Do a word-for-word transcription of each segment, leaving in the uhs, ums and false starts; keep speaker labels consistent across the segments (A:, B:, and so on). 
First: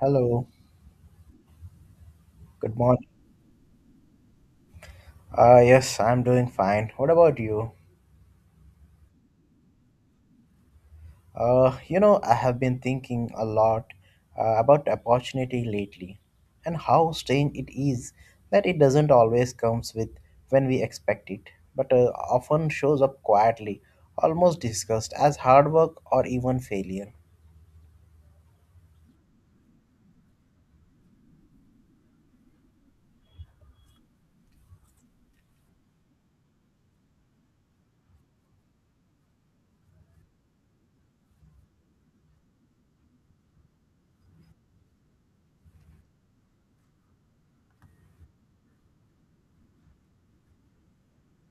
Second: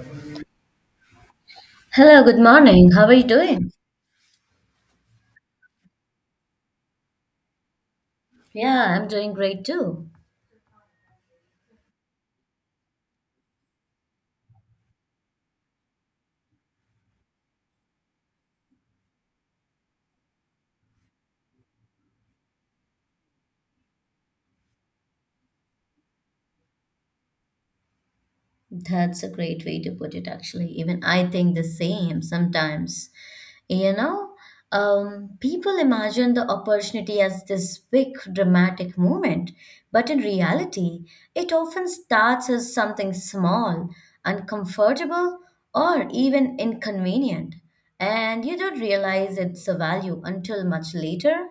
A: Hello,
B: Hello, good
A: good
B: morning. How
A: morning.
B: are you doing?
A: Uh, yes, I'm doing fine. What about you?
B: Yeah, I'm doing great too.
A: Uh, you know, I have been thinking a lot uh, about opportunity lately and how strange it is that it doesn't always comes with when we expect it, but uh, often shows up quietly, almost discussed as hard work or even failure.
B: That's a great way to put it, actually. Even I think the same sometimes. You know, um, people imagine the opportunity as this big dramatic moment, but in reality, it often starts as something small, uncomfortable, or even inconvenient. And you don't realize it's a value until much later.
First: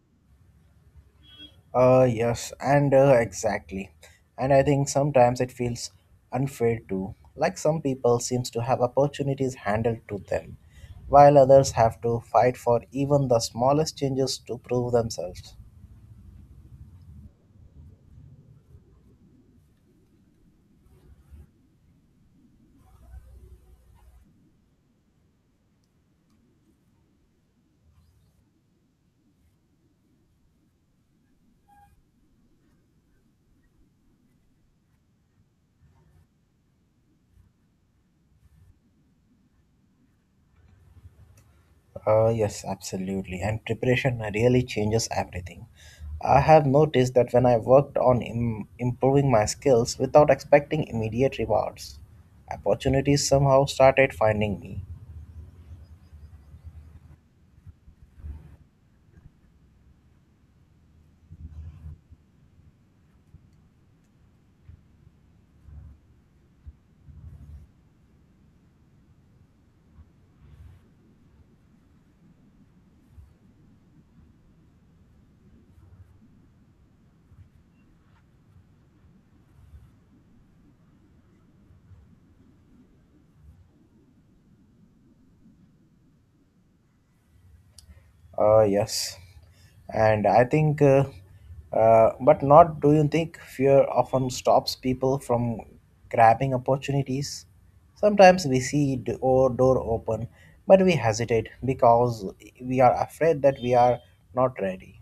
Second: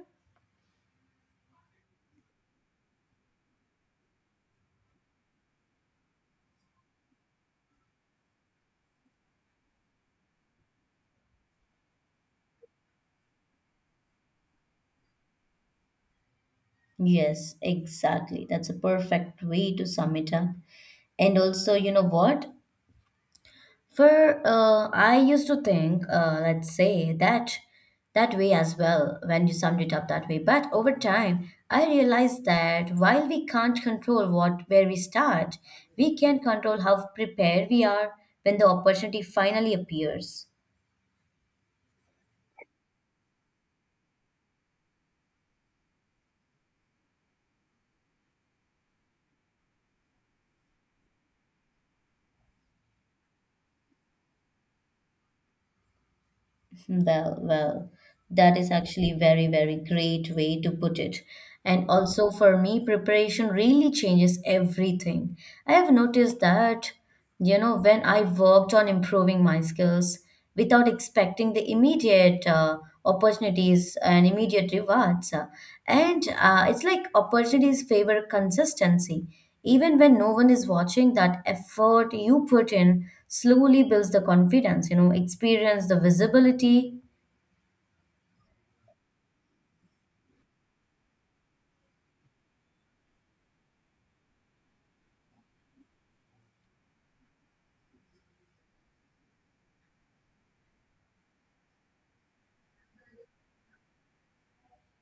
A: Uh, yes, and uh, Exactly. And I think sometimes it feels unfair too. Like some people seems to have opportunities handed to them, while others have to fight for even the smallest changes to prove themselves.
B: Yes, exactly. That's a perfect way to sum it up. And also, you know what? For uh, I used to think, uh, let's say that that way as well when you summed it up that way. But over time, I realized that while we can't control what where we start, we can control how prepared we are when the opportunity finally appears.
A: Uh, yes, absolutely. And preparation really changes everything. I have noticed that when I worked on Im- improving my skills without expecting immediate rewards, opportunities somehow started finding me.
B: Well, well, that is actually very, very great way to put it. And also for me, preparation really changes everything. I have noticed that, you know, when I worked on improving my skills without expecting the immediate uh, opportunities and immediate rewards, uh, and uh, it's like opportunities favor consistency. Even when no one is watching, that effort you put in slowly builds the confidence, you know, experience the visibility.
A: Uh, yes, and I think, uh, uh, but not do you think fear often stops people from grabbing opportunities? Sometimes we see d- or door open, but we hesitate because we are afraid that we are not ready.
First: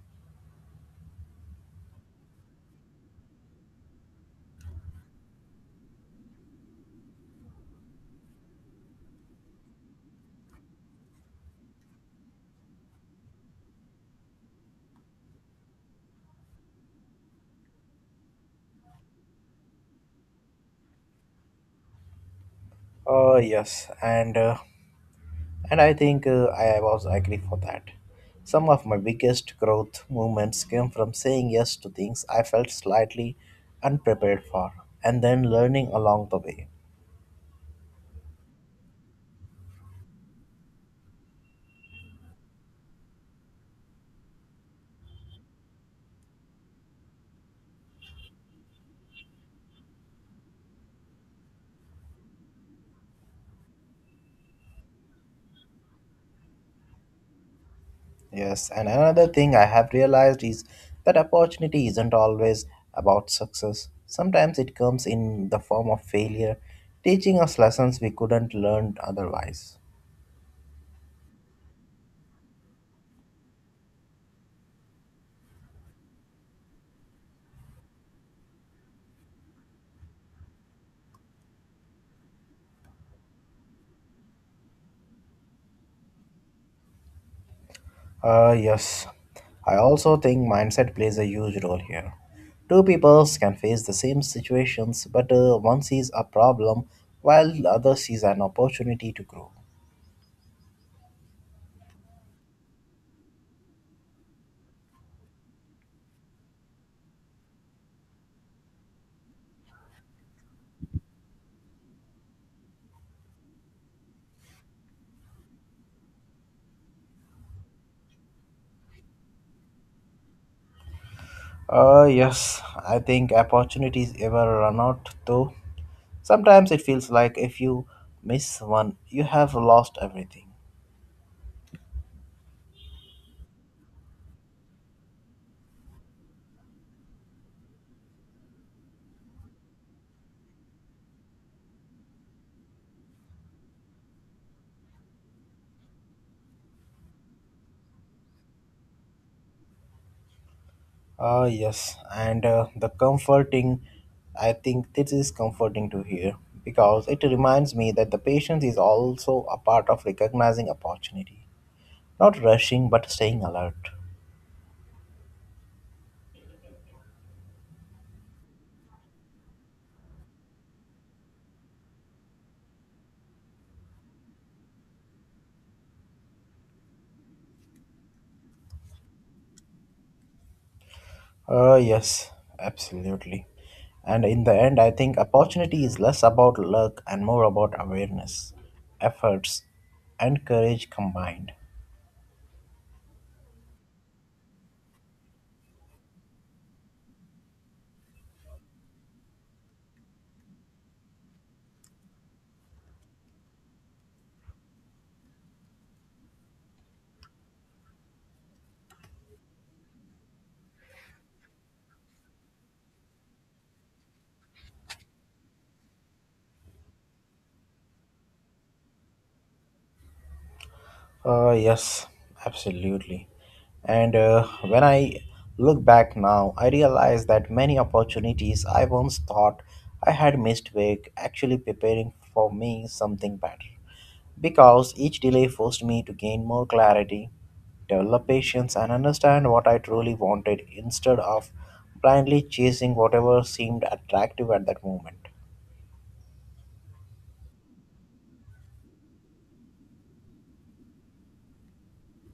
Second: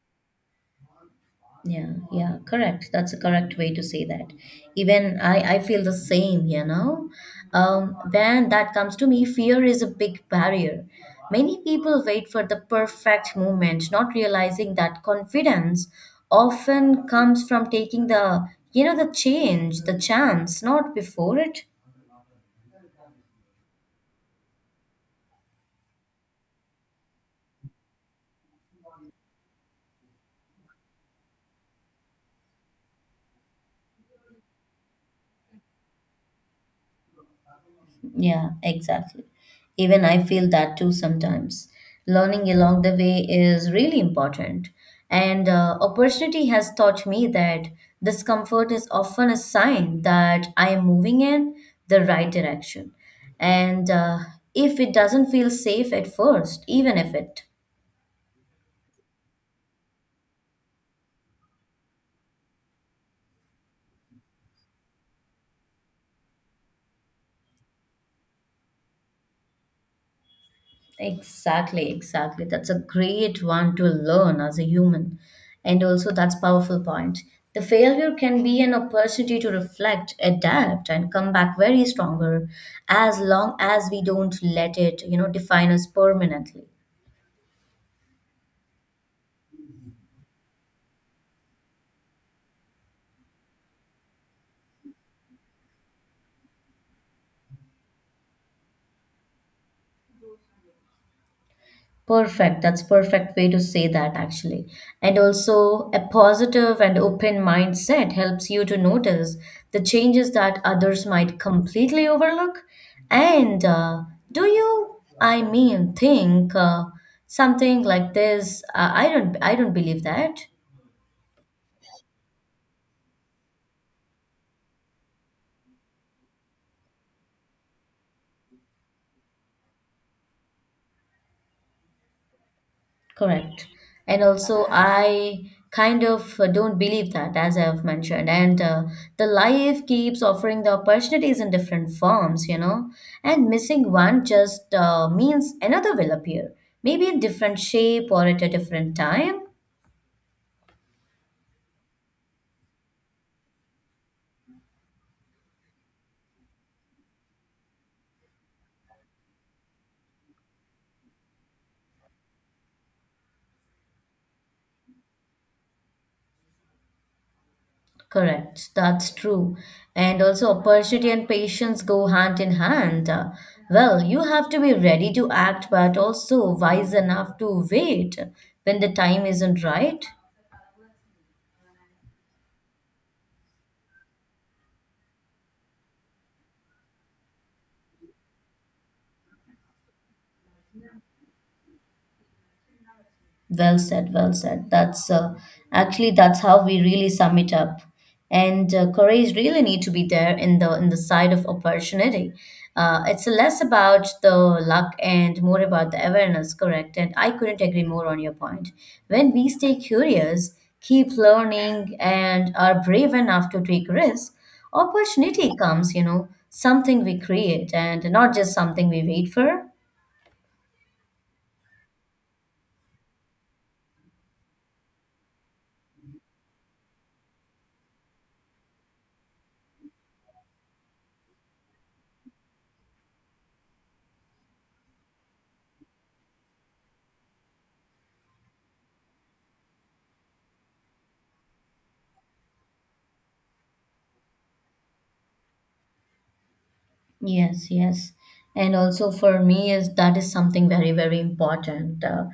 B: Yeah, yeah, correct. That's a correct way to say that. Even I, I feel the same, you know. Um, when that comes to me, fear is a big barrier. Many people wait for the perfect moment, not realizing that confidence often comes from taking the, you know, the change, the chance, not before it.
A: Uh, yes, and. Uh, And I think uh, I was agree for that. Some of my biggest growth moments came from saying yes to things I felt slightly unprepared for and then learning along the way.
B: Yeah, exactly. Even I feel that too sometimes. Learning along the way is really important. And uh, opportunity has taught me that discomfort is often a sign that I am moving in the right direction. And uh, if it doesn't feel safe at first, even if it.
A: Yes, and another thing I have realized is that opportunity isn't always about success. Sometimes it comes in the form of failure, teaching us lessons we couldn't learn otherwise.
B: Exactly, exactly. That's a great one to learn as a human. And also that's powerful point. The failure can be an opportunity to reflect, adapt, and come back very stronger as long as we don't let it, you know, define us permanently.
A: Uh, yes. I also think mindset plays a huge role here. Two peoples can face the same situations, but uh, one sees a problem while the other sees an opportunity to grow.
B: Perfect. That's perfect way to say that actually. And also a positive and open mindset helps you to notice the changes that others might completely overlook. And uh, do you, I mean, think uh, something like this? Uh, I don't, I don't believe that.
A: Uh, yes, I think opportunities ever run out though. Sometimes it feels like if you miss one, you have lost everything.
B: Correct. And also, I kind of uh, don't believe that, as I have mentioned. And uh, the life keeps offering the opportunities in different forms, you know. And missing one just uh, means another will appear, maybe in different shape or at a different time.
A: Ah, yes, and uh, the comforting, I think this is comforting to hear because it reminds me that the patience is also a part of recognizing opportunity, not rushing but staying alert.
B: Correct. That's true. And also, opportunity and patience go hand in hand. Uh, well, you have to be ready to act, but also wise enough to wait when the time isn't right.
A: Ah, yes, absolutely. And in the end, I think opportunity is less about luck and more about awareness, efforts, and courage combined.
B: Well said, well said. That's uh, Actually that's how we really sum it up. And uh, courage really need to be there in the in the side of opportunity. Uh, it's less about the luck and more about the awareness, correct? And I couldn't agree more on your point. When we stay curious, keep learning, and are brave enough to take risks, opportunity comes. You know, something we create, and not just something we wait for.
A: Uh, yes, absolutely. And uh, when I look back now, I realize that many opportunities I once thought I had missed were actually preparing for me something better. Because each delay forced me to gain more clarity, develop patience, and understand what I truly wanted instead of blindly chasing whatever seemed attractive at that moment.
B: Yes, yes. And also for me is that is something very, very important. Uh,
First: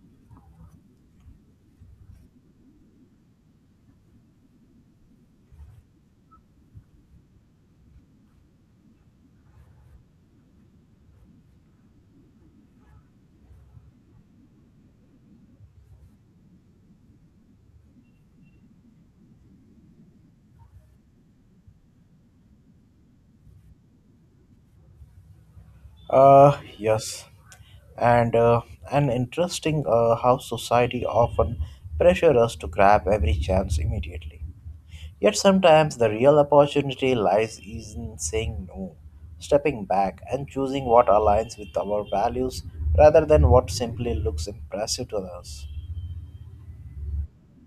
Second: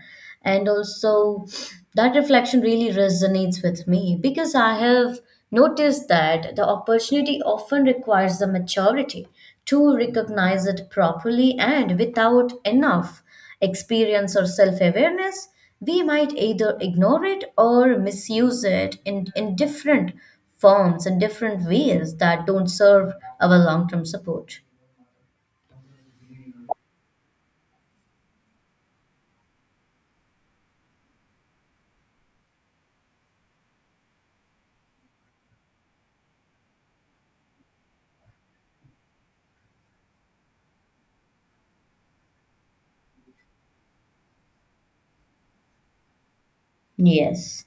B: And also that reflection really resonates with me because I have noticed that the opportunity often requires the maturity to recognize it properly and without enough experience or self-awareness, we might either ignore it or misuse it in, in different forms and different ways that don't serve our long-term support.
A: Uh, yes, and uh, an interesting uh, how society often pressure us to grab every chance immediately. Yet sometimes the real opportunity lies in saying no, stepping back, and choosing what aligns with our values rather than what simply looks impressive to others.
B: Yes.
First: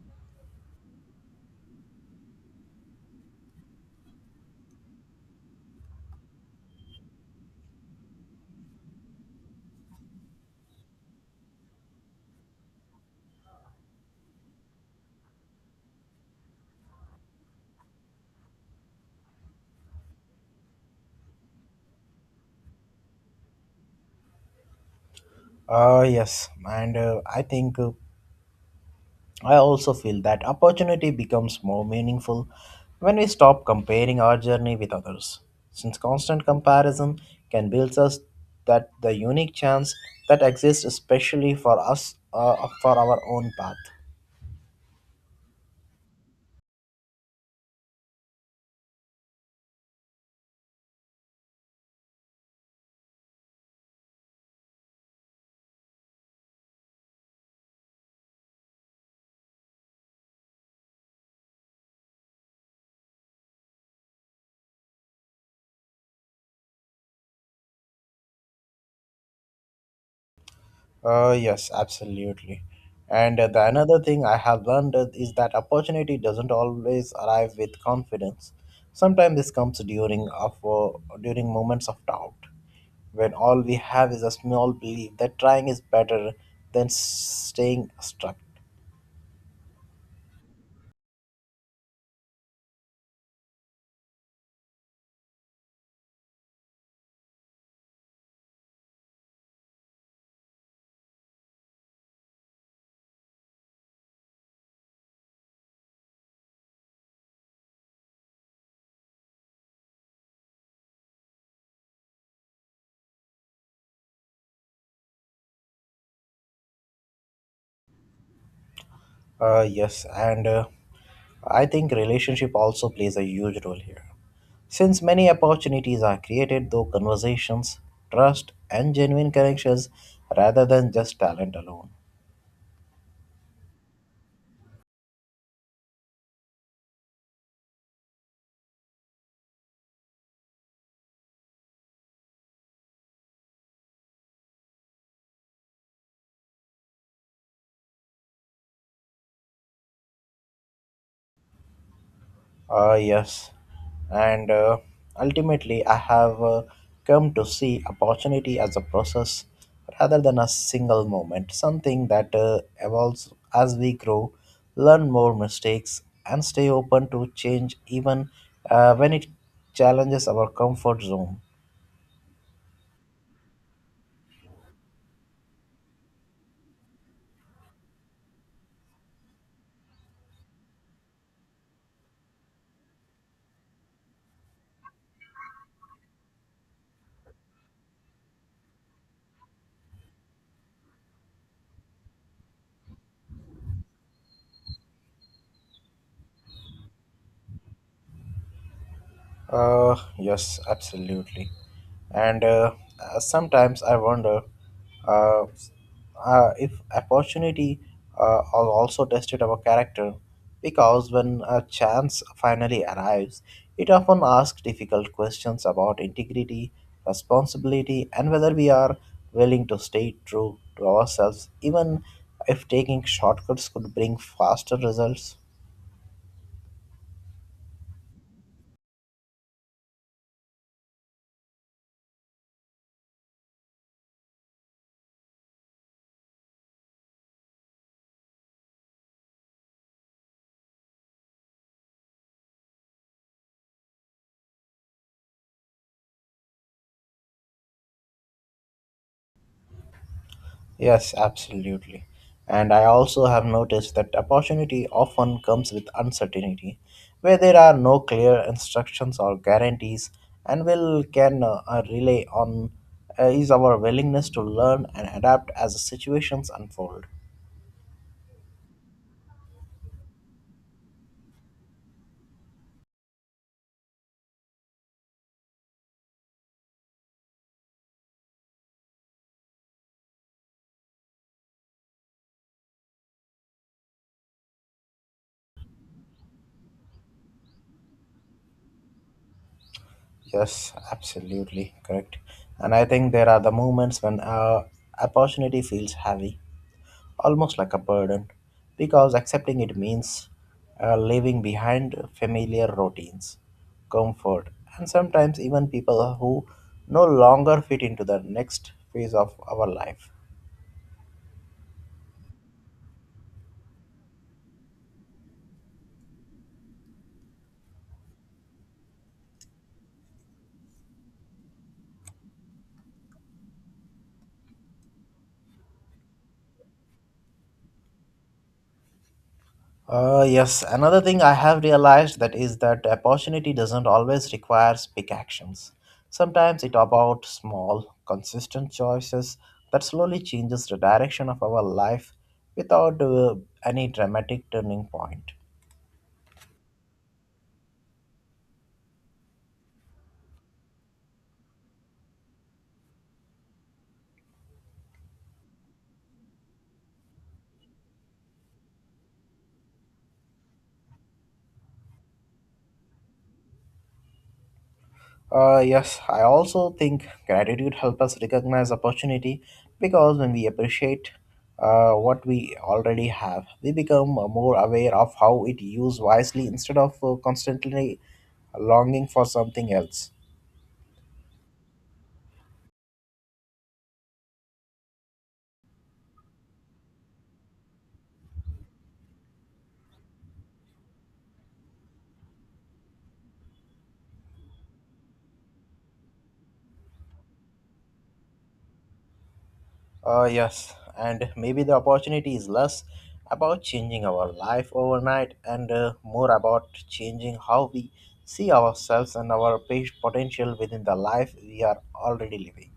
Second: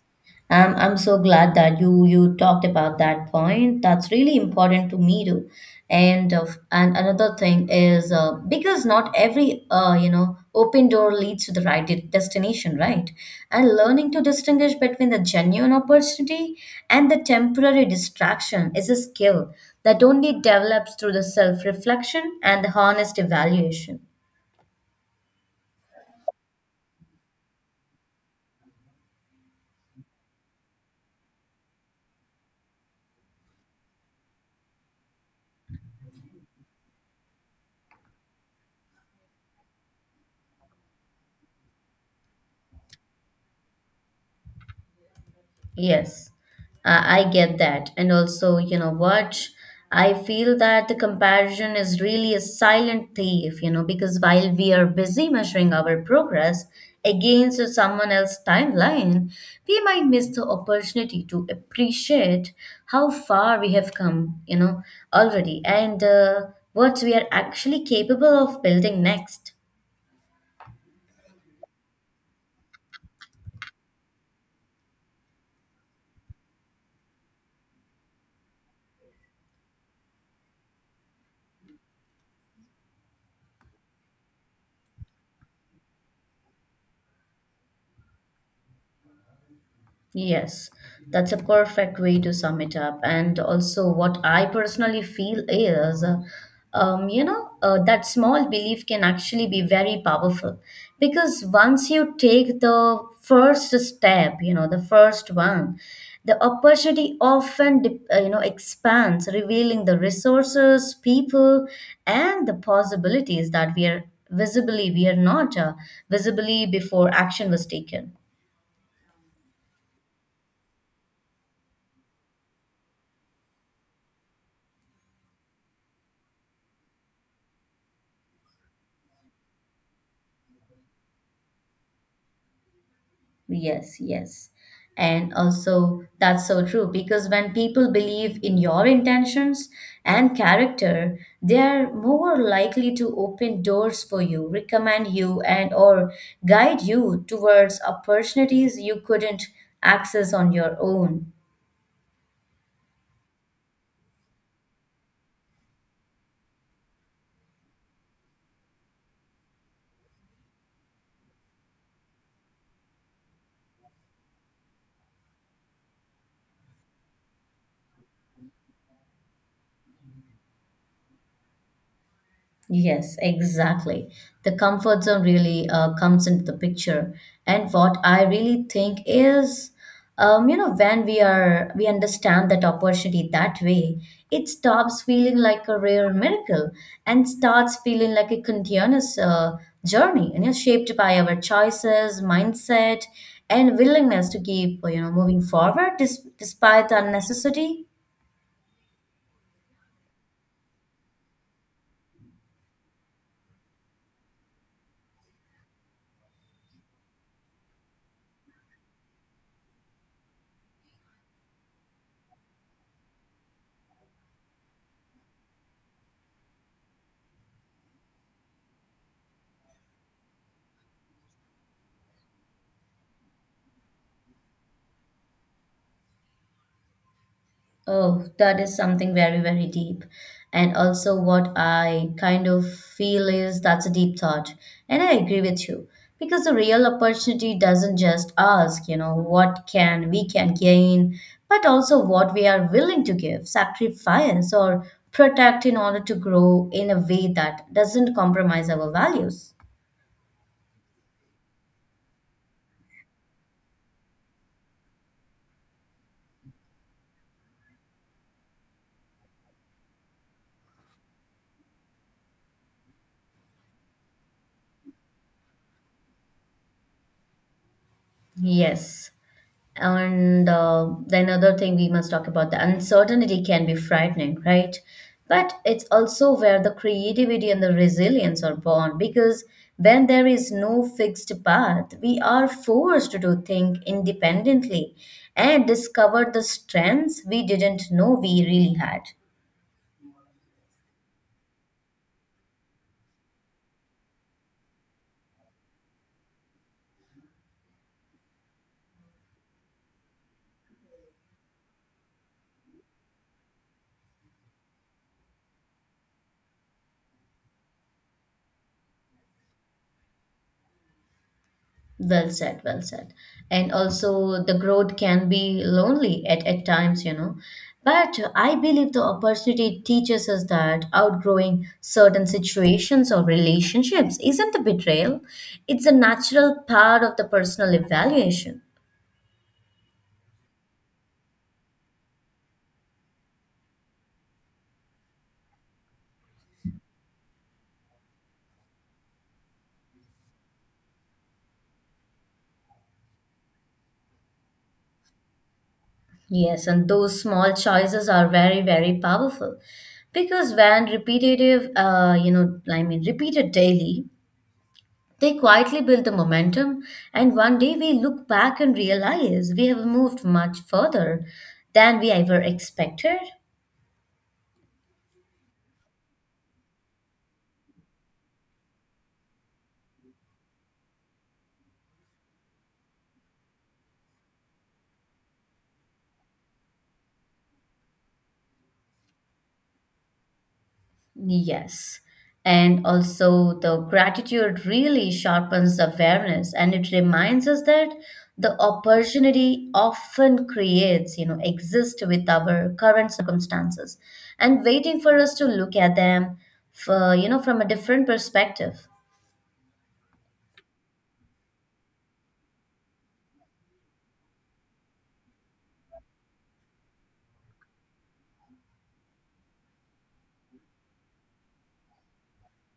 B: I'm I'm so glad that you you talked about that point. That's really important to me too. And of and another thing is uh, because not every uh, you know open door leads to the right de- destination, right? And learning to distinguish between the genuine opportunity and the temporary distraction is a skill that only develops through the self-reflection and the honest evaluation.
A: Uh, yes, and uh, I think uh, I also feel that opportunity becomes more meaningful when we stop comparing our journey with others, since constant comparison can build us that the unique chance that exists especially for us uh, for our own path.
B: Yes, I I get that. And also, you know what? I feel that the comparison is really a silent thief, you know, because while we are busy measuring our progress against someone else's timeline, we might miss the opportunity to appreciate how far we have come, you know, already and uh, what we are actually capable of building next.
A: Uh, yes, absolutely. And uh, the another thing I have learned is is that opportunity doesn't always arrive with confidence. Sometimes this comes during of uh, during moments of doubt, when all we have is a small belief that trying is better than staying stuck.
B: Yes, that's a perfect way to sum it up. And also, what I personally feel is, uh, um, you know, uh, that small belief can actually be very powerful because once you take the first step, you know, the first one, the opportunity often, de- uh, you know, expands, revealing the resources, people, and the possibilities that we are visibly, we are not uh, visibly before action was taken.
A: Uh, yes, and uh, I think relationship also plays a huge role here. Since many opportunities are created through conversations, trust, and genuine connections rather than just talent alone.
B: Yes, yes. And also, that's so true because when people believe in your intentions and character, they are more likely to open doors for you, recommend you, and or guide you towards opportunities you couldn't access on your own.
A: Ah, yes. And uh, ultimately, I have uh, come to see opportunity as a process rather than a single moment, something that uh, evolves as we grow, learn more mistakes, and stay open to change even uh, when it challenges our comfort zone.
B: Yes, exactly. The comfort zone really uh, comes into the picture. And what I really think is, um, you know, when we are we understand that opportunity that way, it stops feeling like a rare miracle and starts feeling like a continuous uh, journey, and you know, shaped by our choices, mindset, and willingness to keep you know moving forward dis- despite the necessity.
A: Uh, yes, absolutely. And uh, uh, sometimes I wonder uh, uh, if opportunity uh, al- also tested our character because when a chance finally arrives, it often asks difficult questions about integrity, responsibility, and whether we are willing to stay true to ourselves, even if taking shortcuts could bring faster results.
B: Oh, that is something very, very deep. And also, what I kind of feel is that's a deep thought. And I agree with you because the real opportunity doesn't just ask, you know, what can we can gain, but also what we are willing to give, sacrifice, or protect in order to grow in a way that doesn't compromise our values.
A: Yes, absolutely. And I also have noticed that opportunity often comes with uncertainty, where there are no clear instructions or guarantees, and will can uh, uh, rely on uh, is our willingness to learn and adapt as situations unfold.
B: Yes. And uh, the another thing we must talk about the uncertainty can be frightening, right? But it's also where the creativity and the resilience are born because when there is no fixed path, we are forced to think independently and discover the strengths we didn't know we really had.
A: Yes, absolutely correct. And I think there are the moments when uh, opportunity feels heavy, almost like a burden, because accepting it means uh, leaving behind familiar routines, comfort, and sometimes even people who no longer fit into the next phase of our life.
B: Well said, well said. And also, the growth can be lonely at, at times, you know. But I believe the opportunity teaches us that outgrowing certain situations or relationships isn't a betrayal, it's a natural part of the personal evaluation.
A: Uh, yes, another thing I have realized that is that opportunity doesn't always require big actions. Sometimes it's about small, consistent choices that slowly changes the direction of our life without uh, any dramatic turning point.
B: Yes, and those small choices are very, very powerful because when repetitive, uh, you know, I mean, repeated daily, they quietly build the momentum, and one day we look back and realize we have moved much further than we ever expected.
A: Uh, yes, I also think gratitude helps us recognize opportunity because when we appreciate uh, what we already have, we become uh, more aware of how it used wisely instead of uh, constantly longing for something else.
B: Yes. And also, the gratitude really sharpens the awareness and it reminds us that the opportunity often creates, you know, exist with our current circumstances and waiting for us to look at them for, you know, from a different perspective.
A: Uh, yes, and maybe the opportunity is less about changing our life overnight and uh, more about changing how we see ourselves and our pe- potential within the life we are already living.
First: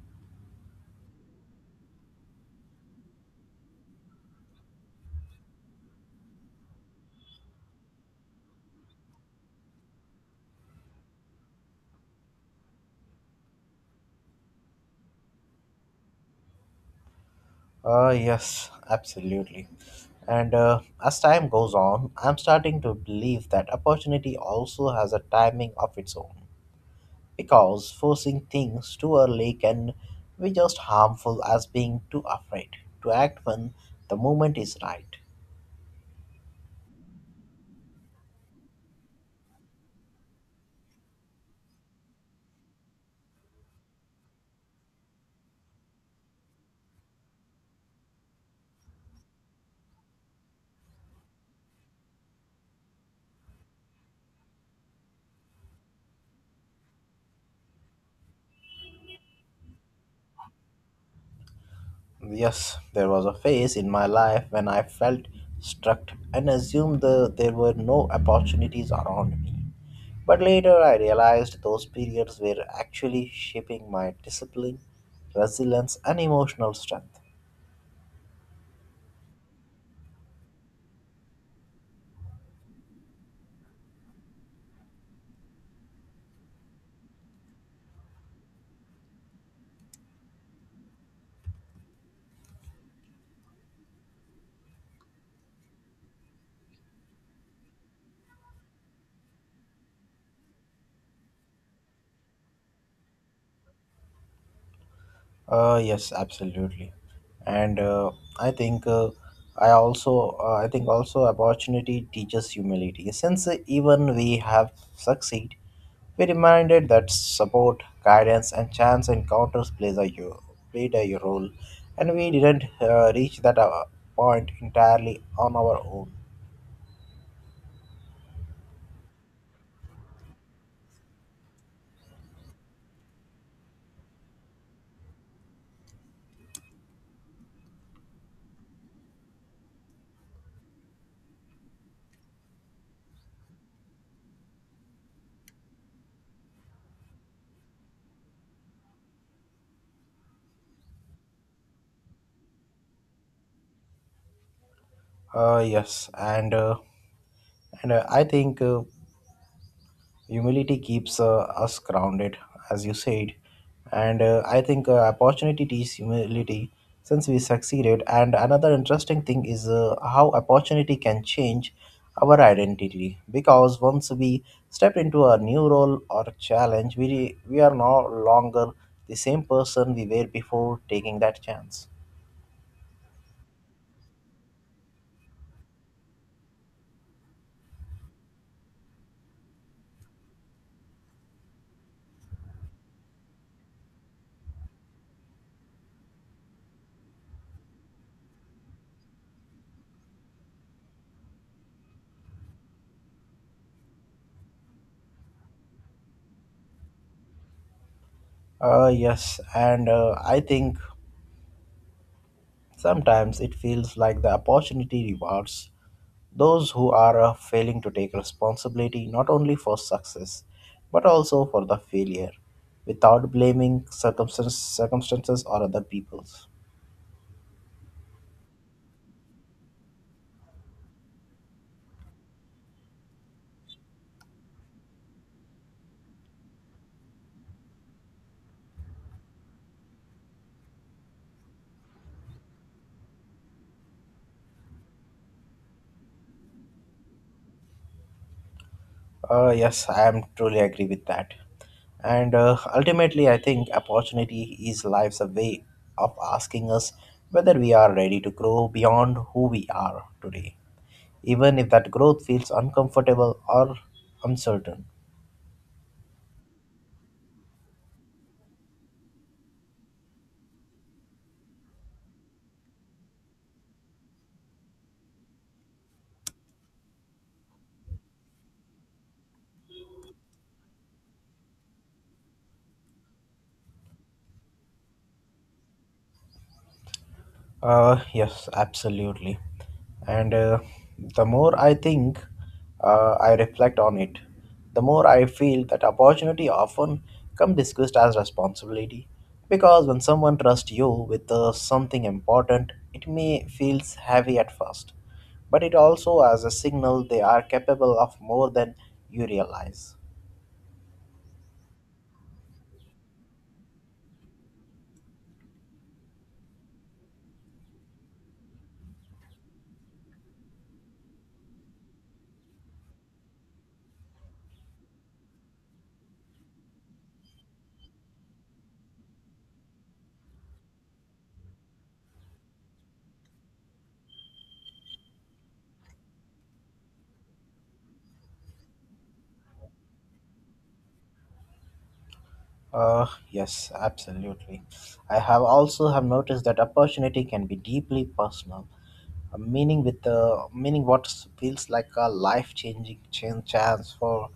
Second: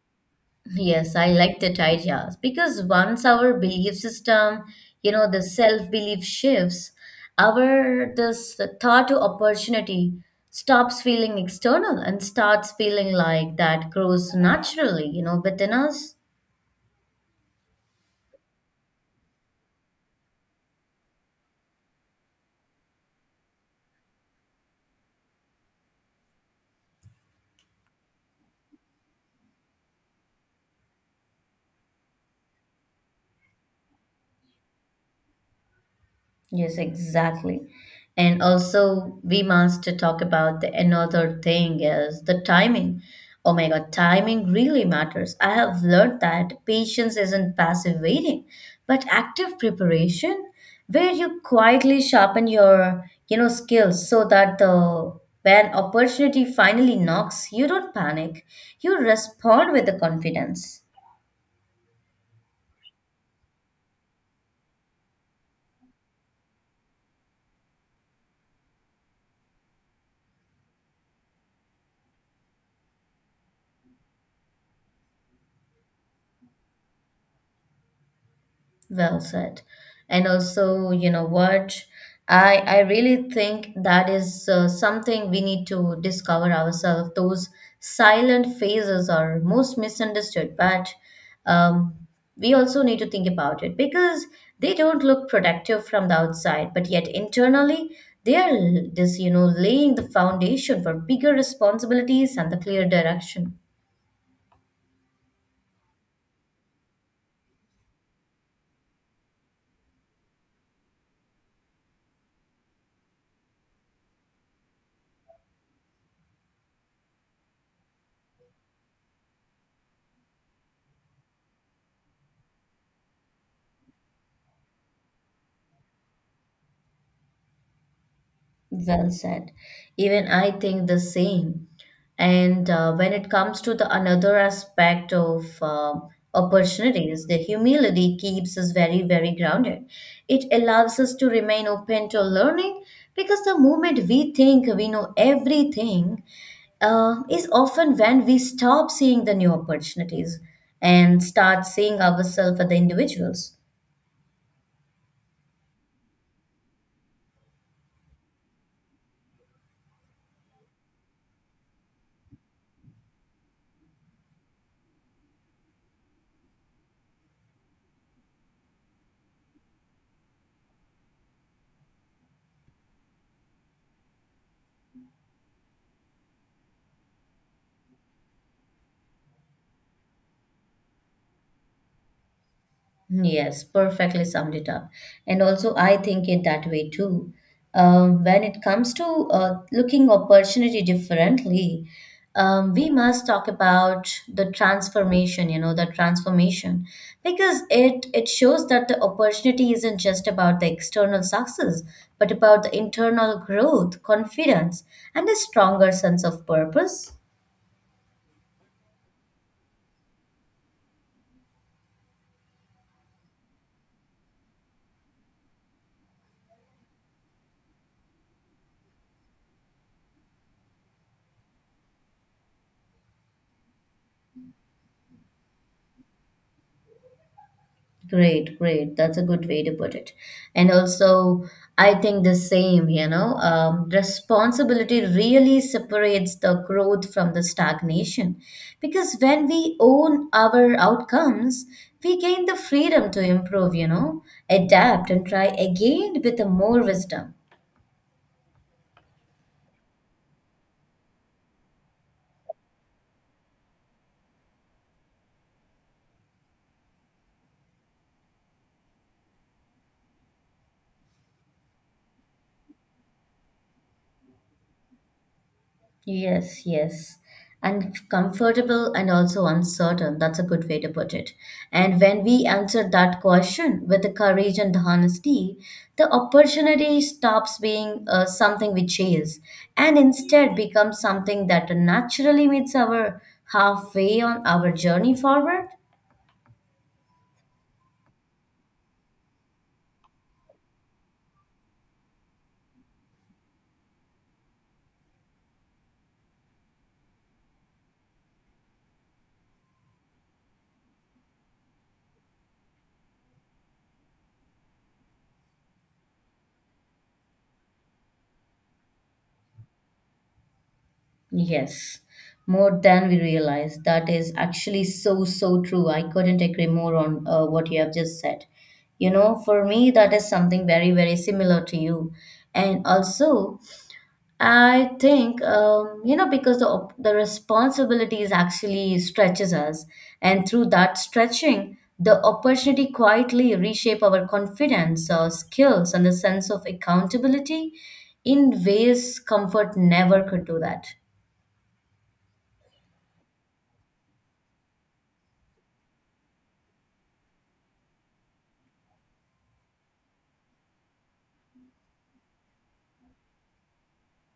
B: Yes, I like that idea because once our belief system, you know, the self-belief shifts, our this thought to opportunity stops feeling external and starts feeling like that grows naturally, you know, within us.
A: Uh, yes, absolutely. And uh, as time goes on, I'm starting to believe that opportunity also has a timing of its own. Because forcing things too early can be just harmful as being too afraid to act when the moment is right.
B: Yes, exactly. And also, we must to talk about the another thing is the timing. Oh my God, timing really matters. I have learned that patience isn't passive waiting, but active preparation, where you quietly sharpen your, you know, skills so that the when opportunity finally knocks, you don't panic. You respond with the confidence.
A: Yes, there was a phase in my life when I felt struck and assumed the, there were no opportunities around me. But later I realized those periods were actually shaping my discipline, resilience, and emotional strength.
B: Well said. And also, you know what? I I really think that is uh, something we need to discover ourselves. Those silent phases are most misunderstood, but um, we also need to think about it because they don't look productive from the outside, but yet internally they are l- this, you know, laying the foundation for bigger responsibilities and the clear direction.
A: Uh, yes, absolutely. And uh, I think uh, I also uh, I think also opportunity teaches humility. Since even we have succeed, be reminded that support, guidance, and chance encounters plays a yo- played a role, and we didn't uh, reach that uh, point entirely on our own.
B: Well said. Even I think the same. And uh, when it comes to the another aspect of uh, opportunities, the humility keeps us very, very grounded. It allows us to remain open to learning because the moment we think we know everything, uh, is often when we stop seeing the new opportunities and start seeing ourselves as the individuals.
A: Uh, yes, and uh, and uh, I think. Uh, Humility keeps uh, us grounded, as you said, and uh, I think uh, opportunity teaches humility since we succeeded. And another interesting thing is uh, how opportunity can change our identity because once we step into a new role or challenge, we we are no longer the same person we were before taking that chance.
B: Yes, perfectly summed it up. And also, I think it that way too. Um, when it comes to uh, looking opportunity differently, um, we must talk about the transformation. You know, the transformation because it it shows that the opportunity isn't just about the external success, but about the internal growth, confidence, and a stronger sense of purpose.
A: Uh, yes, and uh, I think sometimes it feels like the opportunity rewards those who are uh, failing to take responsibility not only for success but also for the failure without blaming circumstances, circumstances or other peoples.
B: Great, great. That's a good way to put it. And also, I think the same, you know, um, responsibility really separates the growth from the stagnation. Because when we own our outcomes, we gain the freedom to improve, you know, adapt and try again with the more wisdom.
A: Uh, yes, I am truly agree with that. And uh, ultimately, I think opportunity is life's a way of asking us whether we are ready to grow beyond who we are today, even if that growth feels uncomfortable or uncertain.
B: Yes, yes. And comfortable and also uncertain. That's a good way to put it. And when we answer that question with the courage and the honesty, the opportunity stops being uh, something we chase and instead becomes something that naturally meets our halfway on our journey forward.
A: Uh, yes, absolutely. And uh, the more I think, uh, I reflect on it, the more I feel that opportunity often come discussed as responsibility. Because when someone trusts you with uh, something important, it may feels heavy at first, but it also as a signal they are capable of more than you realize.
B: Yes, more than we realize. That is actually so, so true. I couldn't agree more on uh, what you have just said. You know, for me, that is something very, very similar to you. And also, I think, um, you know, because the, op- the responsibilities actually stretches us. And through that stretching, the opportunity quietly reshape our confidence, our skills, and the sense of accountability in ways comfort never could do that.
A: Uh, yes, absolutely. I have also have noticed that opportunity can be deeply personal. A meaning with the meaning what feels like a life-changing chan- chance for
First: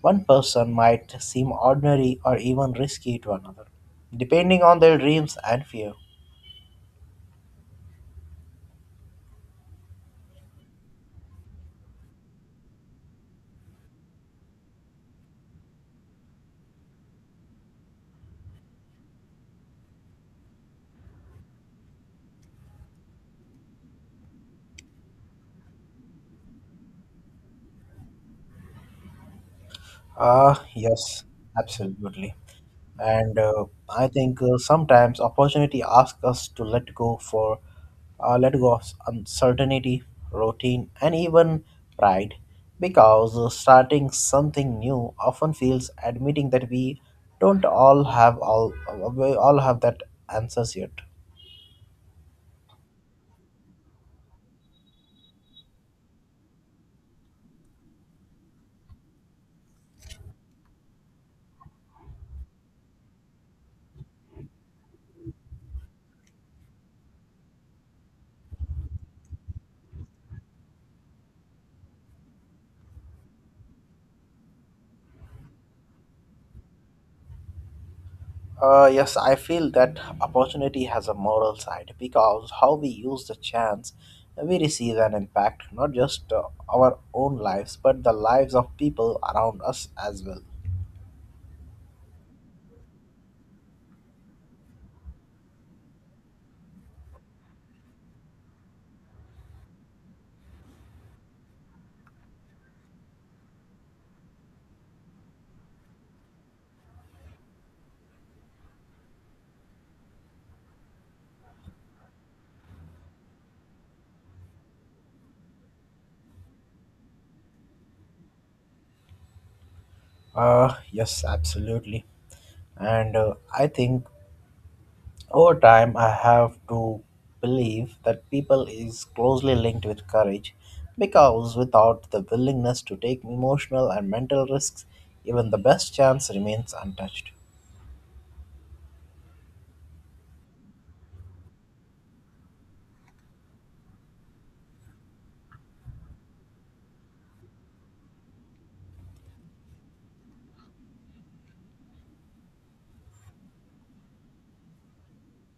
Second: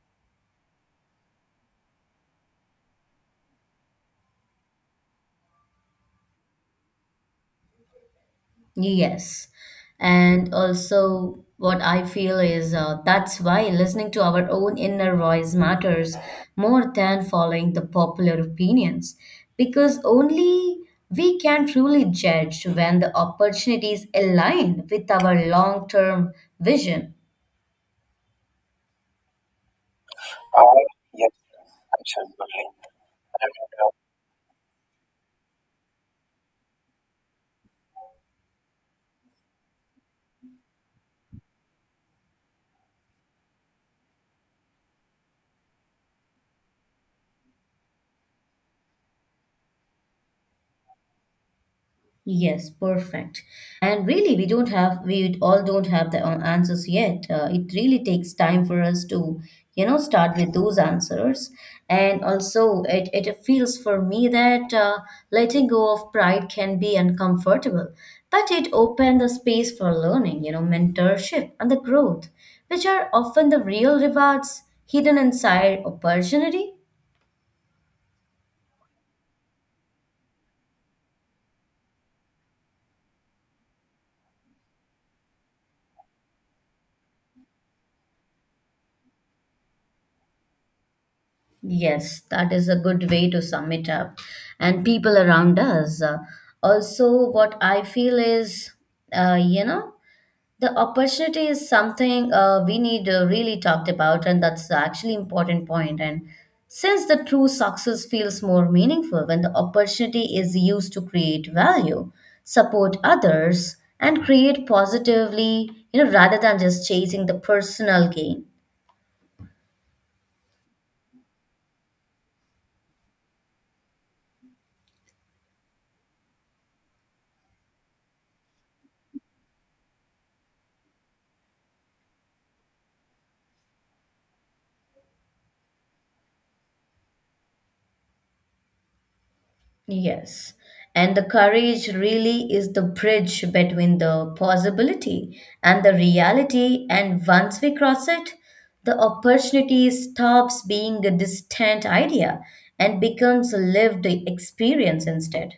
A: one person might seem ordinary or even risky to another, depending on their dreams and fear.
B: Yes. And also, what I feel is uh, that's why listening to our own inner voice matters more than following the popular opinions, because only we can truly judge when the opportunities align with our long-term vision.
A: Ah, yes, absolutely. And uh, I think uh, sometimes opportunity asks us to let go for uh, let go of uncertainty, routine, and even pride, because uh, starting something new often feels admitting that we don't all have all uh, we all have that answers yet.
B: Yes, perfect. And really, we don't have, we all don't have the uh, answers yet. Uh, it really takes time for us to, you know, start with those answers. And also, it, it feels for me that uh, letting go of pride can be uncomfortable, but it opened the space for learning, you know, mentorship and the growth, which are often the real rewards hidden inside opportunity.
A: Uh, yes, I feel that opportunity has a moral side because how we use the chance we receive an impact not just uh, our own lives but the lives of people around us as well.
B: Yes, that is a good way to sum it up. And people around us. Uh, also, what I feel is, uh, you know, the opportunity is something uh, we need uh, really talked about, and that's actually important point. And since the true success feels more meaningful when the opportunity is used to create value, support others, and create positively, you know, rather than just chasing the personal gain.
A: Uh, yes, absolutely. And uh, I think over time I have to believe that people is closely linked with courage because without the willingness to take emotional and mental risks, even the best chance remains untouched.
B: Yes. And the courage really is the bridge between the possibility and the reality. And once we cross it, the opportunity stops being a distant idea and becomes a lived experience instead.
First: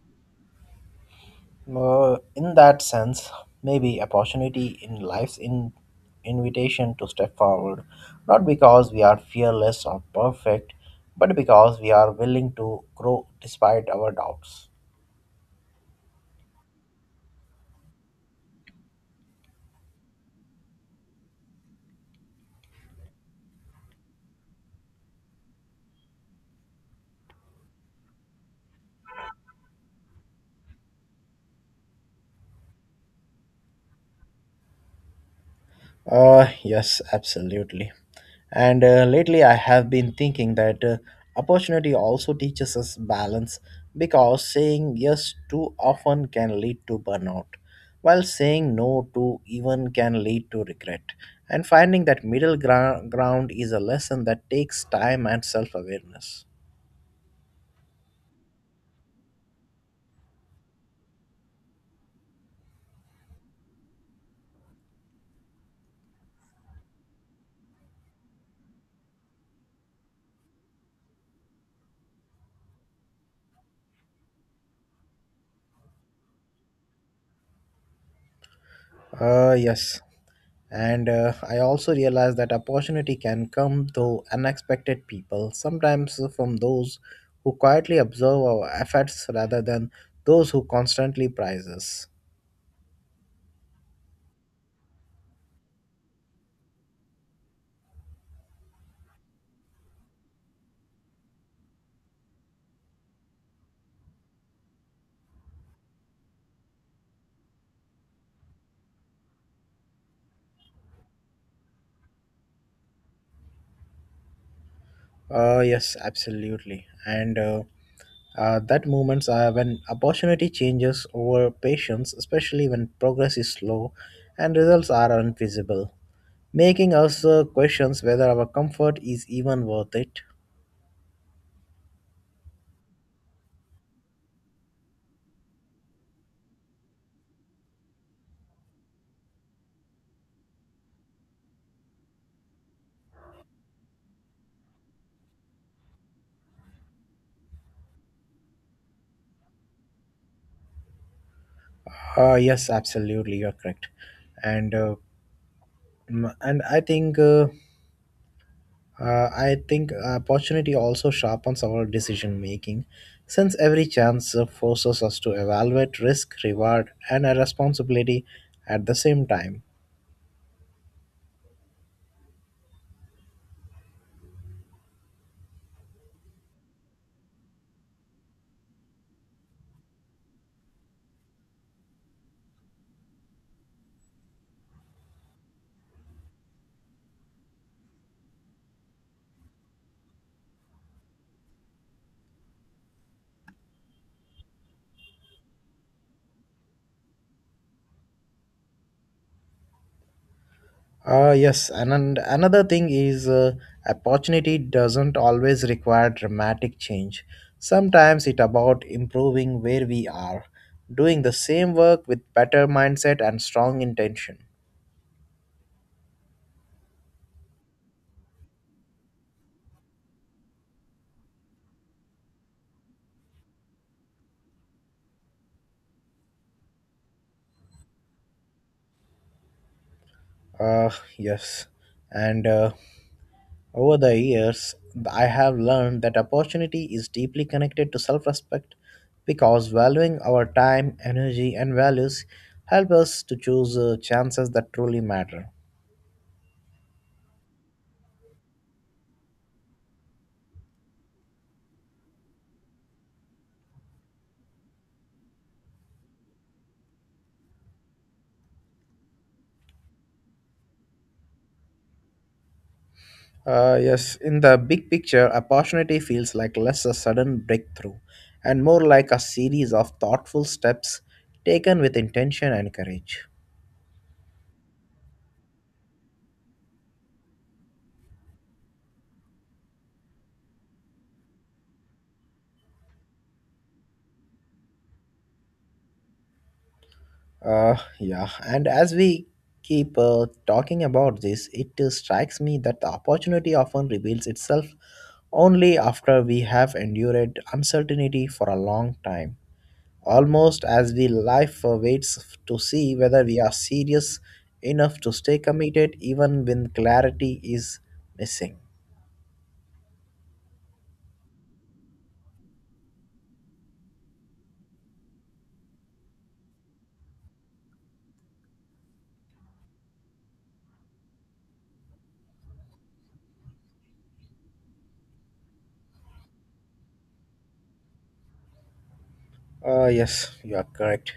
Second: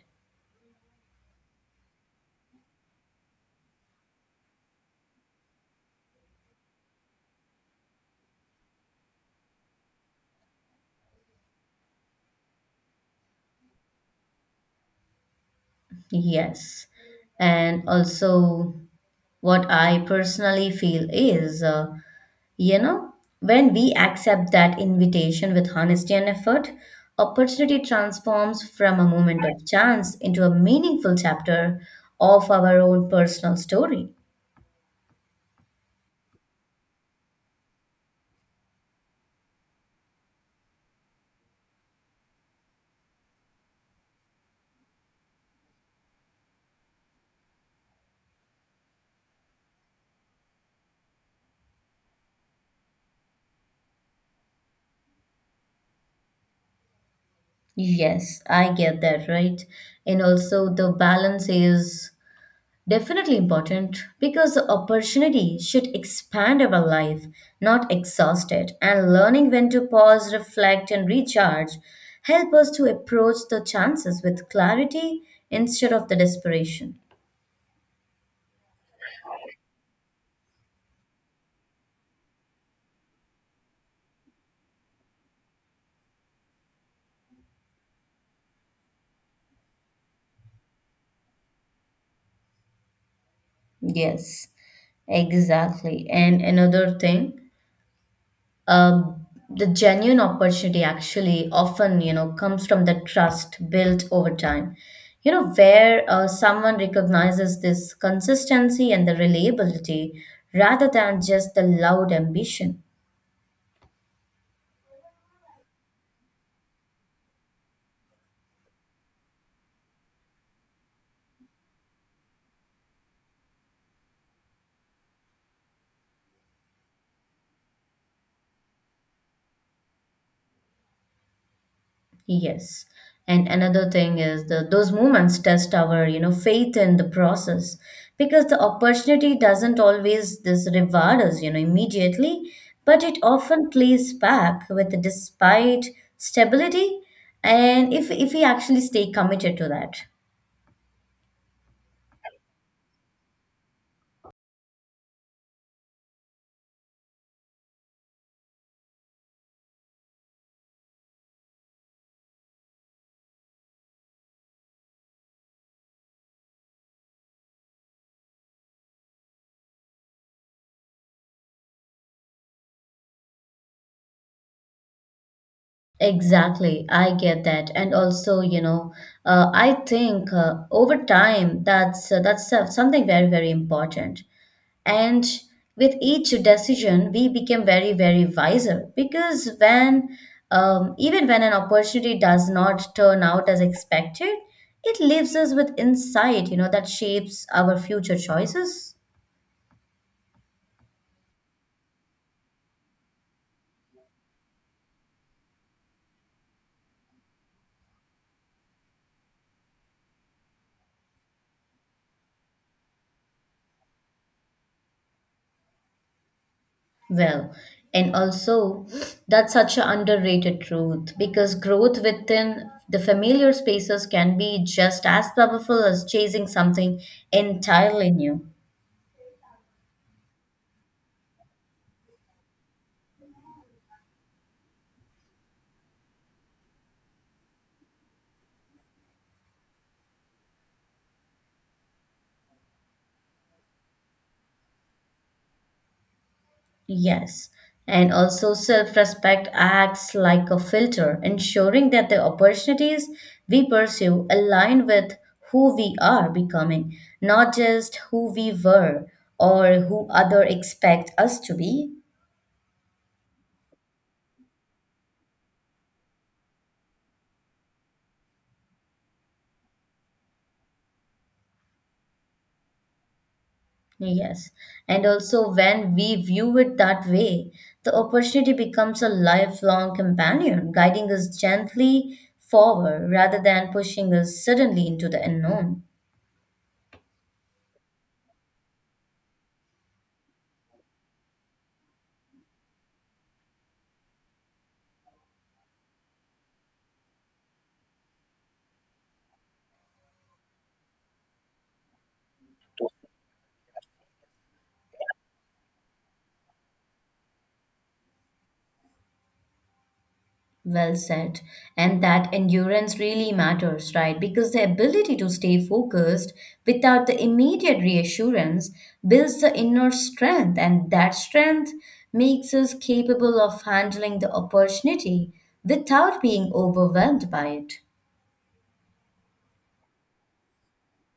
A: Uh, in that sense, maybe opportunity in life's in invitation to step forward, not because we are fearless or perfect, but because we are willing to grow despite our doubts.
B: Yes. And also, what I personally feel is uh, you know, when we accept that invitation with honesty and effort, opportunity transforms from a moment of chance into a meaningful chapter of our own personal story.
A: Uh, yes, absolutely. And uh, lately, I have been thinking that uh, opportunity also teaches us balance because saying yes too often can lead to burnout, while saying no too even can lead to regret. And finding that middle grou- ground is a lesson that takes time and self awareness.
B: Yes, I get that, right? And also, the balance is definitely important because the opportunity should expand our life, not exhaust it. And learning when to pause, reflect, and recharge help us to approach the chances with clarity instead of the desperation.
A: Uh, yes. And uh, I also realized that opportunity can come through unexpected people, sometimes from those who quietly observe our efforts rather than those who constantly praise us.
B: Yes, exactly. And another thing, um, the genuine opportunity actually often, you know, comes from the trust built over time, you know, where uh, someone recognizes this consistency and the reliability rather than just the loud ambition.
A: Uh, yes, absolutely. And uh, uh, that moments are when opportunity changes over patience, especially when progress is slow and results are invisible, making us uh, questions whether our comfort is even worth it.
B: Yes. And another thing is the those moments test our, you know, faith in the process because the opportunity doesn't always this reward us, you know, immediately, but it often plays back with despite stability and if if we actually stay committed to that.
A: Uh, yes, absolutely, you're correct. And uh, Mm, and I think uh, uh, I think opportunity also sharpens our decision making, since every chance uh, forces us to evaluate risk, reward, and a responsibility at the same time.
B: Exactly, I get that, and also, you know, uh, I think uh, over time that's uh, that's uh, something very, very important. And with each decision, we became very, very wiser because when, um, even when an opportunity does not turn out as expected, it leaves us with insight, you know, that shapes our future choices
A: Uh, yes, and, and another thing is, uh, opportunity doesn't always require dramatic change. Sometimes it about improving where we are, doing the same work with better mindset and strong intention.
B: well. And also, that's such an underrated truth because growth within the familiar spaces can be just as powerful as chasing something entirely new.
A: uh, yes, and uh, over the years, I have learned that opportunity is deeply connected to self respect, because valuing our time, energy, and values help us to choose uh, chances that truly matter.
B: Yes, and also self respect acts like a filter, ensuring that the opportunities we pursue align with who we are becoming, not just who we were or who others expect us to be.
A: Uh, yes, in the big picture, opportunity feels like less a sudden breakthrough and more like a series of thoughtful steps taken with intention and courage.
B: Yes, and also when we view it that way, the opportunity becomes a lifelong companion, guiding us gently forward rather than pushing us suddenly into the unknown.
A: Uh, yeah, and as we keep uh, talking about this, it uh, strikes me that the opportunity often reveals itself only after we have endured uncertainty for a long time, almost as we life waits to see whether we are serious enough to stay committed even when clarity is missing.
B: Well said. And that endurance really matters, right? Because the ability to stay focused without the immediate reassurance builds the inner strength, and that strength makes us capable of handling the opportunity without being overwhelmed by it.
A: Uh, yes, you are correct.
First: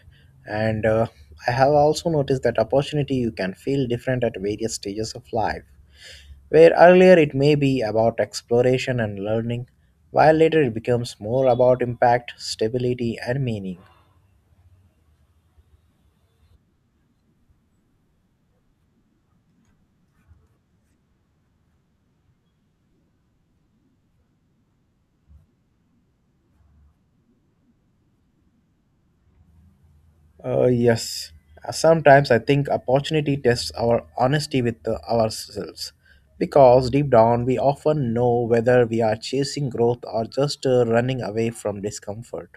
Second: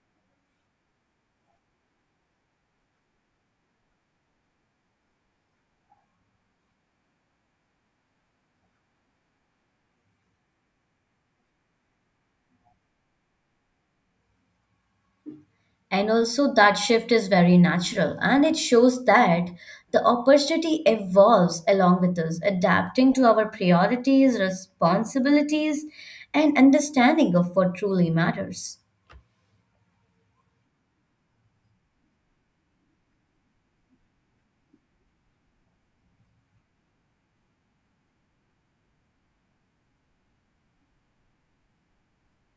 A: And uh, I have also noticed that opportunity you can feel different at various stages of life, where earlier it may be about exploration and learning, while later it becomes more about impact, stability, and meaning.
B: And also, that shift is very natural and it shows that the opportunity evolves along with us, adapting to our priorities, responsibilities, and understanding of what truly matters.
A: Uh, yes. Uh, Sometimes I think opportunity tests our honesty with uh, ourselves, because deep down we often know whether we are chasing growth or just uh, running away from discomfort.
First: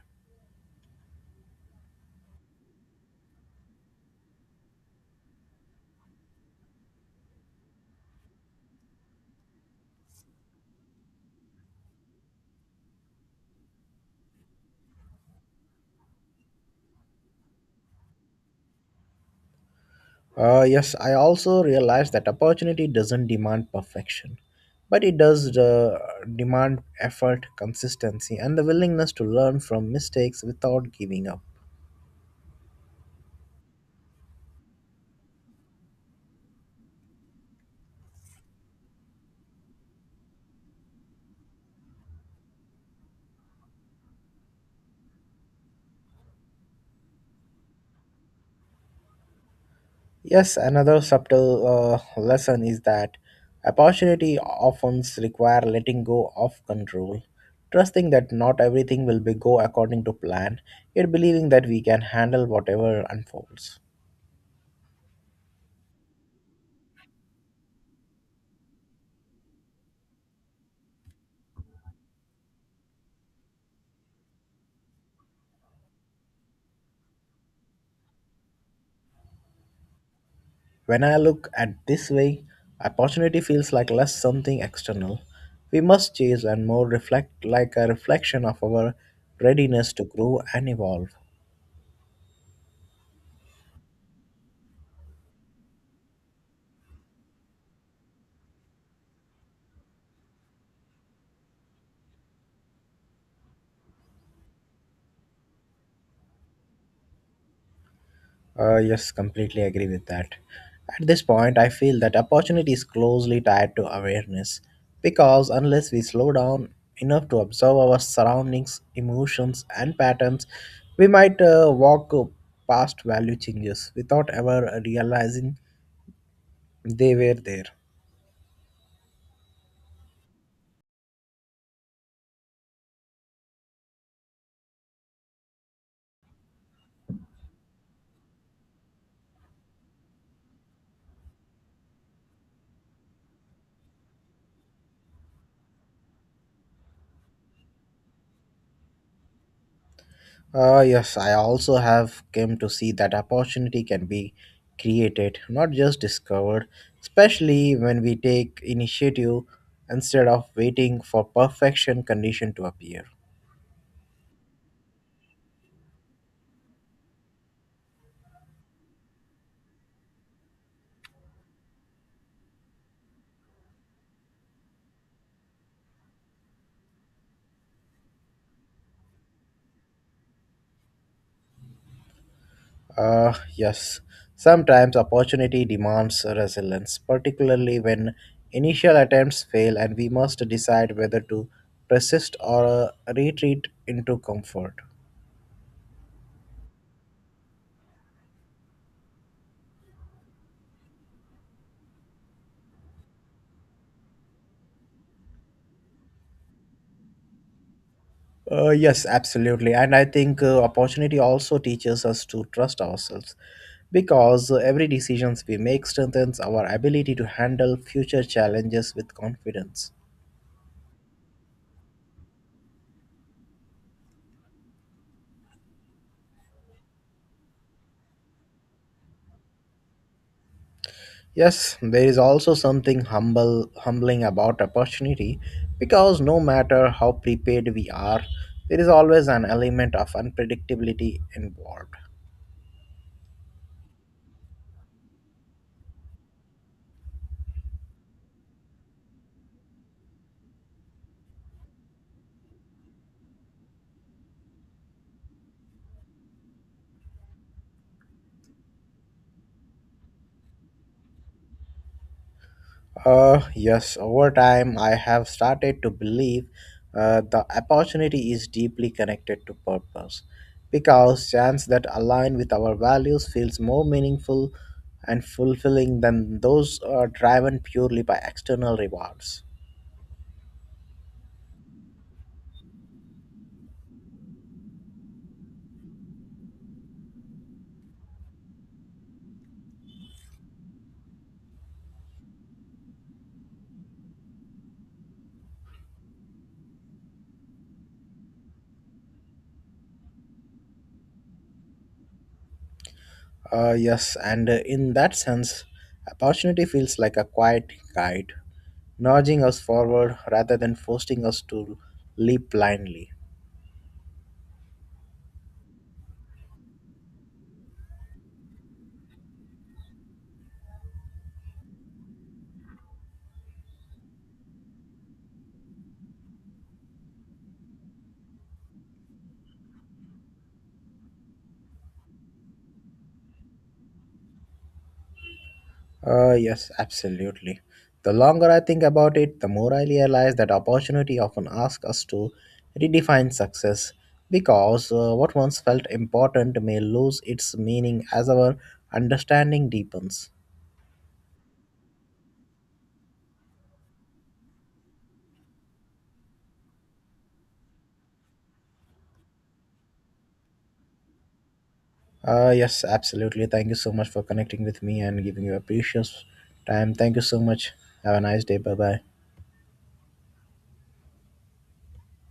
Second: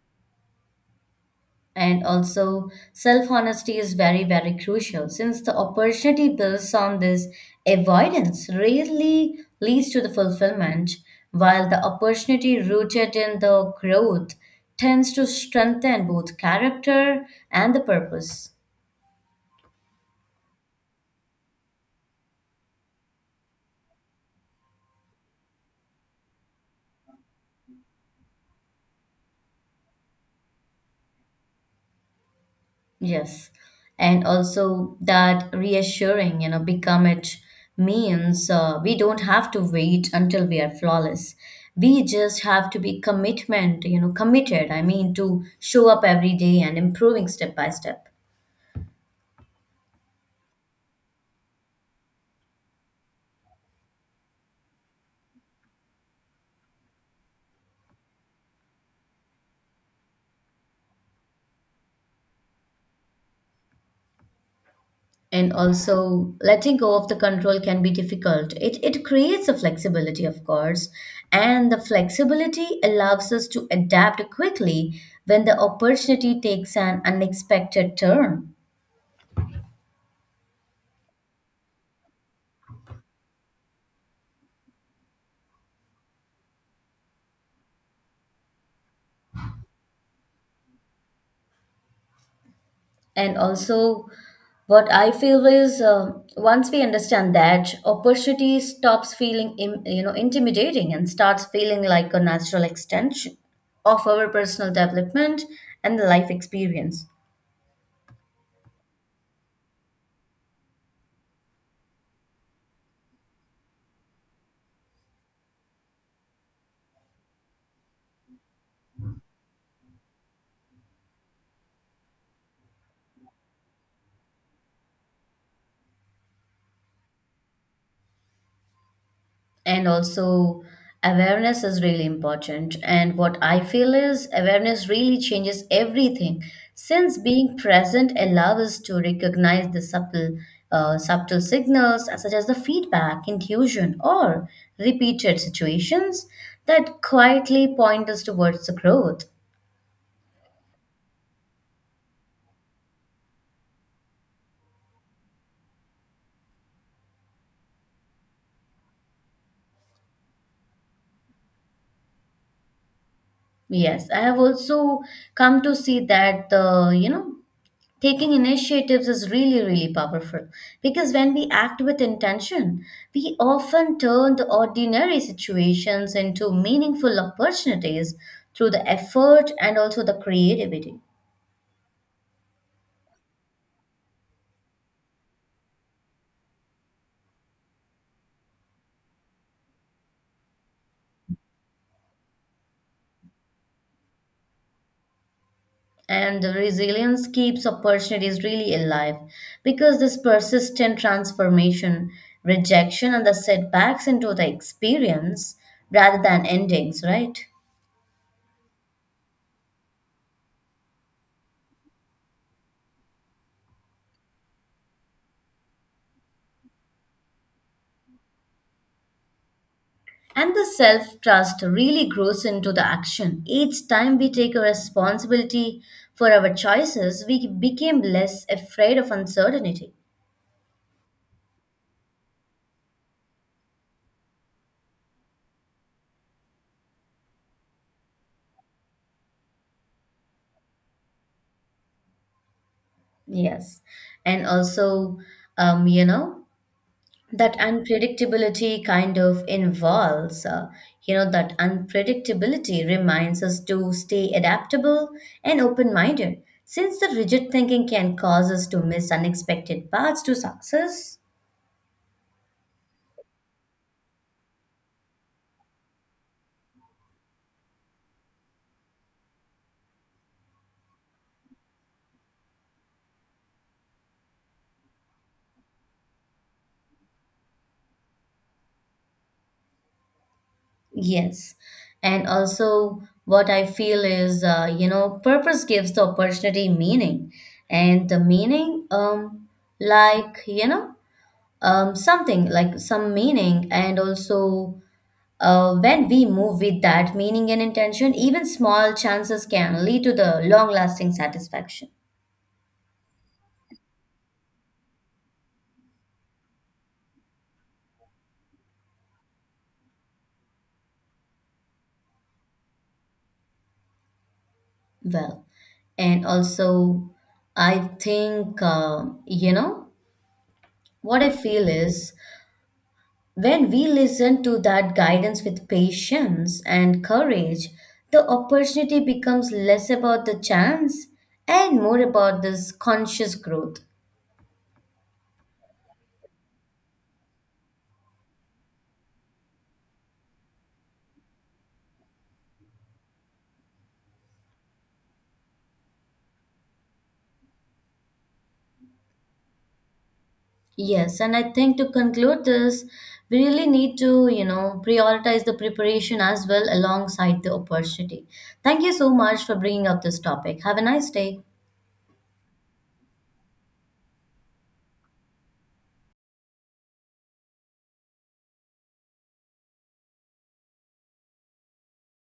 B: And also, self honesty is very, very crucial since the opportunity builds on this avoidance rarely leads to the fulfillment, while the opportunity rooted in the growth tends to strengthen both character and the purpose.
A: Uh, yes, I also realize that opportunity doesn't demand perfection, but it does uh, demand effort, consistency, and the willingness to learn from mistakes without giving up.
B: Yes. And also that reassuring, you know, become it means uh, we don't have to wait until we are flawless. We just have to be commitment, you know, committed. I mean, to show up every day and improving step by step.
A: Yes, another subtle uh, lesson is that opportunity often require letting go of control, trusting that not everything will be go according to plan, yet believing that we can handle whatever unfolds.
B: And also letting go of the control can be difficult. It it creates a flexibility, of course, and the flexibility allows us to adapt quickly when the opportunity takes an unexpected turn.
A: When I look at this way, opportunity feels like less something external we must chase and more reflect like a reflection of our readiness to grow and evolve.
B: And also, what I feel is, um once we understand that, opportunity stops feeling im- you know, intimidating and starts feeling like a natural extension of our personal development and the life experience.
A: Uh, yes, completely agree with that. At this point, I feel that opportunity is closely tied to awareness, because unless we slow down enough to observe our surroundings, emotions, and patterns, we might uh, walk past value changes without ever realizing they were there.
B: And also awareness is really important and what I feel is awareness really changes everything since being present allows us to recognize the subtle uh, subtle signals such as the feedback intuition or repeated situations that quietly point us towards the growth.
A: Uh, yes, I also have came to see that opportunity can be created, not just discovered, especially when we take initiative instead of waiting for perfection condition to appear.
B: Yes, I have also come to see that the, you know, taking initiatives is really, really powerful because when we act with intention we often turn the ordinary situations into meaningful opportunities through the effort and also the creativity.
A: Uh, yes, sometimes opportunity demands resilience, particularly when initial attempts fail and we must decide whether to persist or uh, retreat into comfort.
B: And the resilience keeps opportunities really alive because this persistent transformation rejection and the setbacks into the experience rather than endings, right?
A: Uh, yes, absolutely. And I think uh, opportunity also teaches us to trust ourselves, because uh, every decisions we make strengthens our ability to handle future challenges with confidence.
B: And the self trust really grows into the action. Each time we take a responsibility for our choices, we became less afraid of uncertainty.
A: Yes, there is also something humble humbling about opportunity, because no matter how prepared we are, there is always an element of unpredictability involved.
B: Yes. And also, um, you know, that unpredictability kind of involves, uh, you know, that unpredictability reminds us to stay adaptable and open minded, since the rigid thinking can cause us to miss unexpected paths to success.
A: Uh, yes, over time I have started to believe uh, the opportunity is deeply connected to purpose, because chance that align with our values feels more meaningful and fulfilling than those uh, driven purely by external rewards.
B: Yes. And also, what I feel is, uh, you know, purpose gives the opportunity meaning. And the meaning, um, like, you know, um, something like some meaning. And also, uh, when we move with that meaning and intention, even small chances can lead to the long-lasting satisfaction.
A: Uh, yes, and uh, in that sense, opportunity feels like a quiet guide, nudging us forward rather than forcing us to leap blindly.
B: Well, and also, I think, uh, you know, what I feel is, when we listen to that guidance with patience and courage, the opportunity becomes less about the chance and more about this conscious growth.
A: Uh, yes, absolutely. The longer I think about it, the more I realize that opportunity often asks us to redefine success, because uh, what once felt important may lose its meaning as our understanding deepens.
B: Yes, and I think to conclude this, we really need to, you know, prioritize the preparation as well alongside the opportunity. Thank you so much for bringing up this topic. Have a nice day.
A: Uh, yes, absolutely. Thank you so much for connecting with me and giving your precious time. Thank you so much. Have a nice day. Bye bye.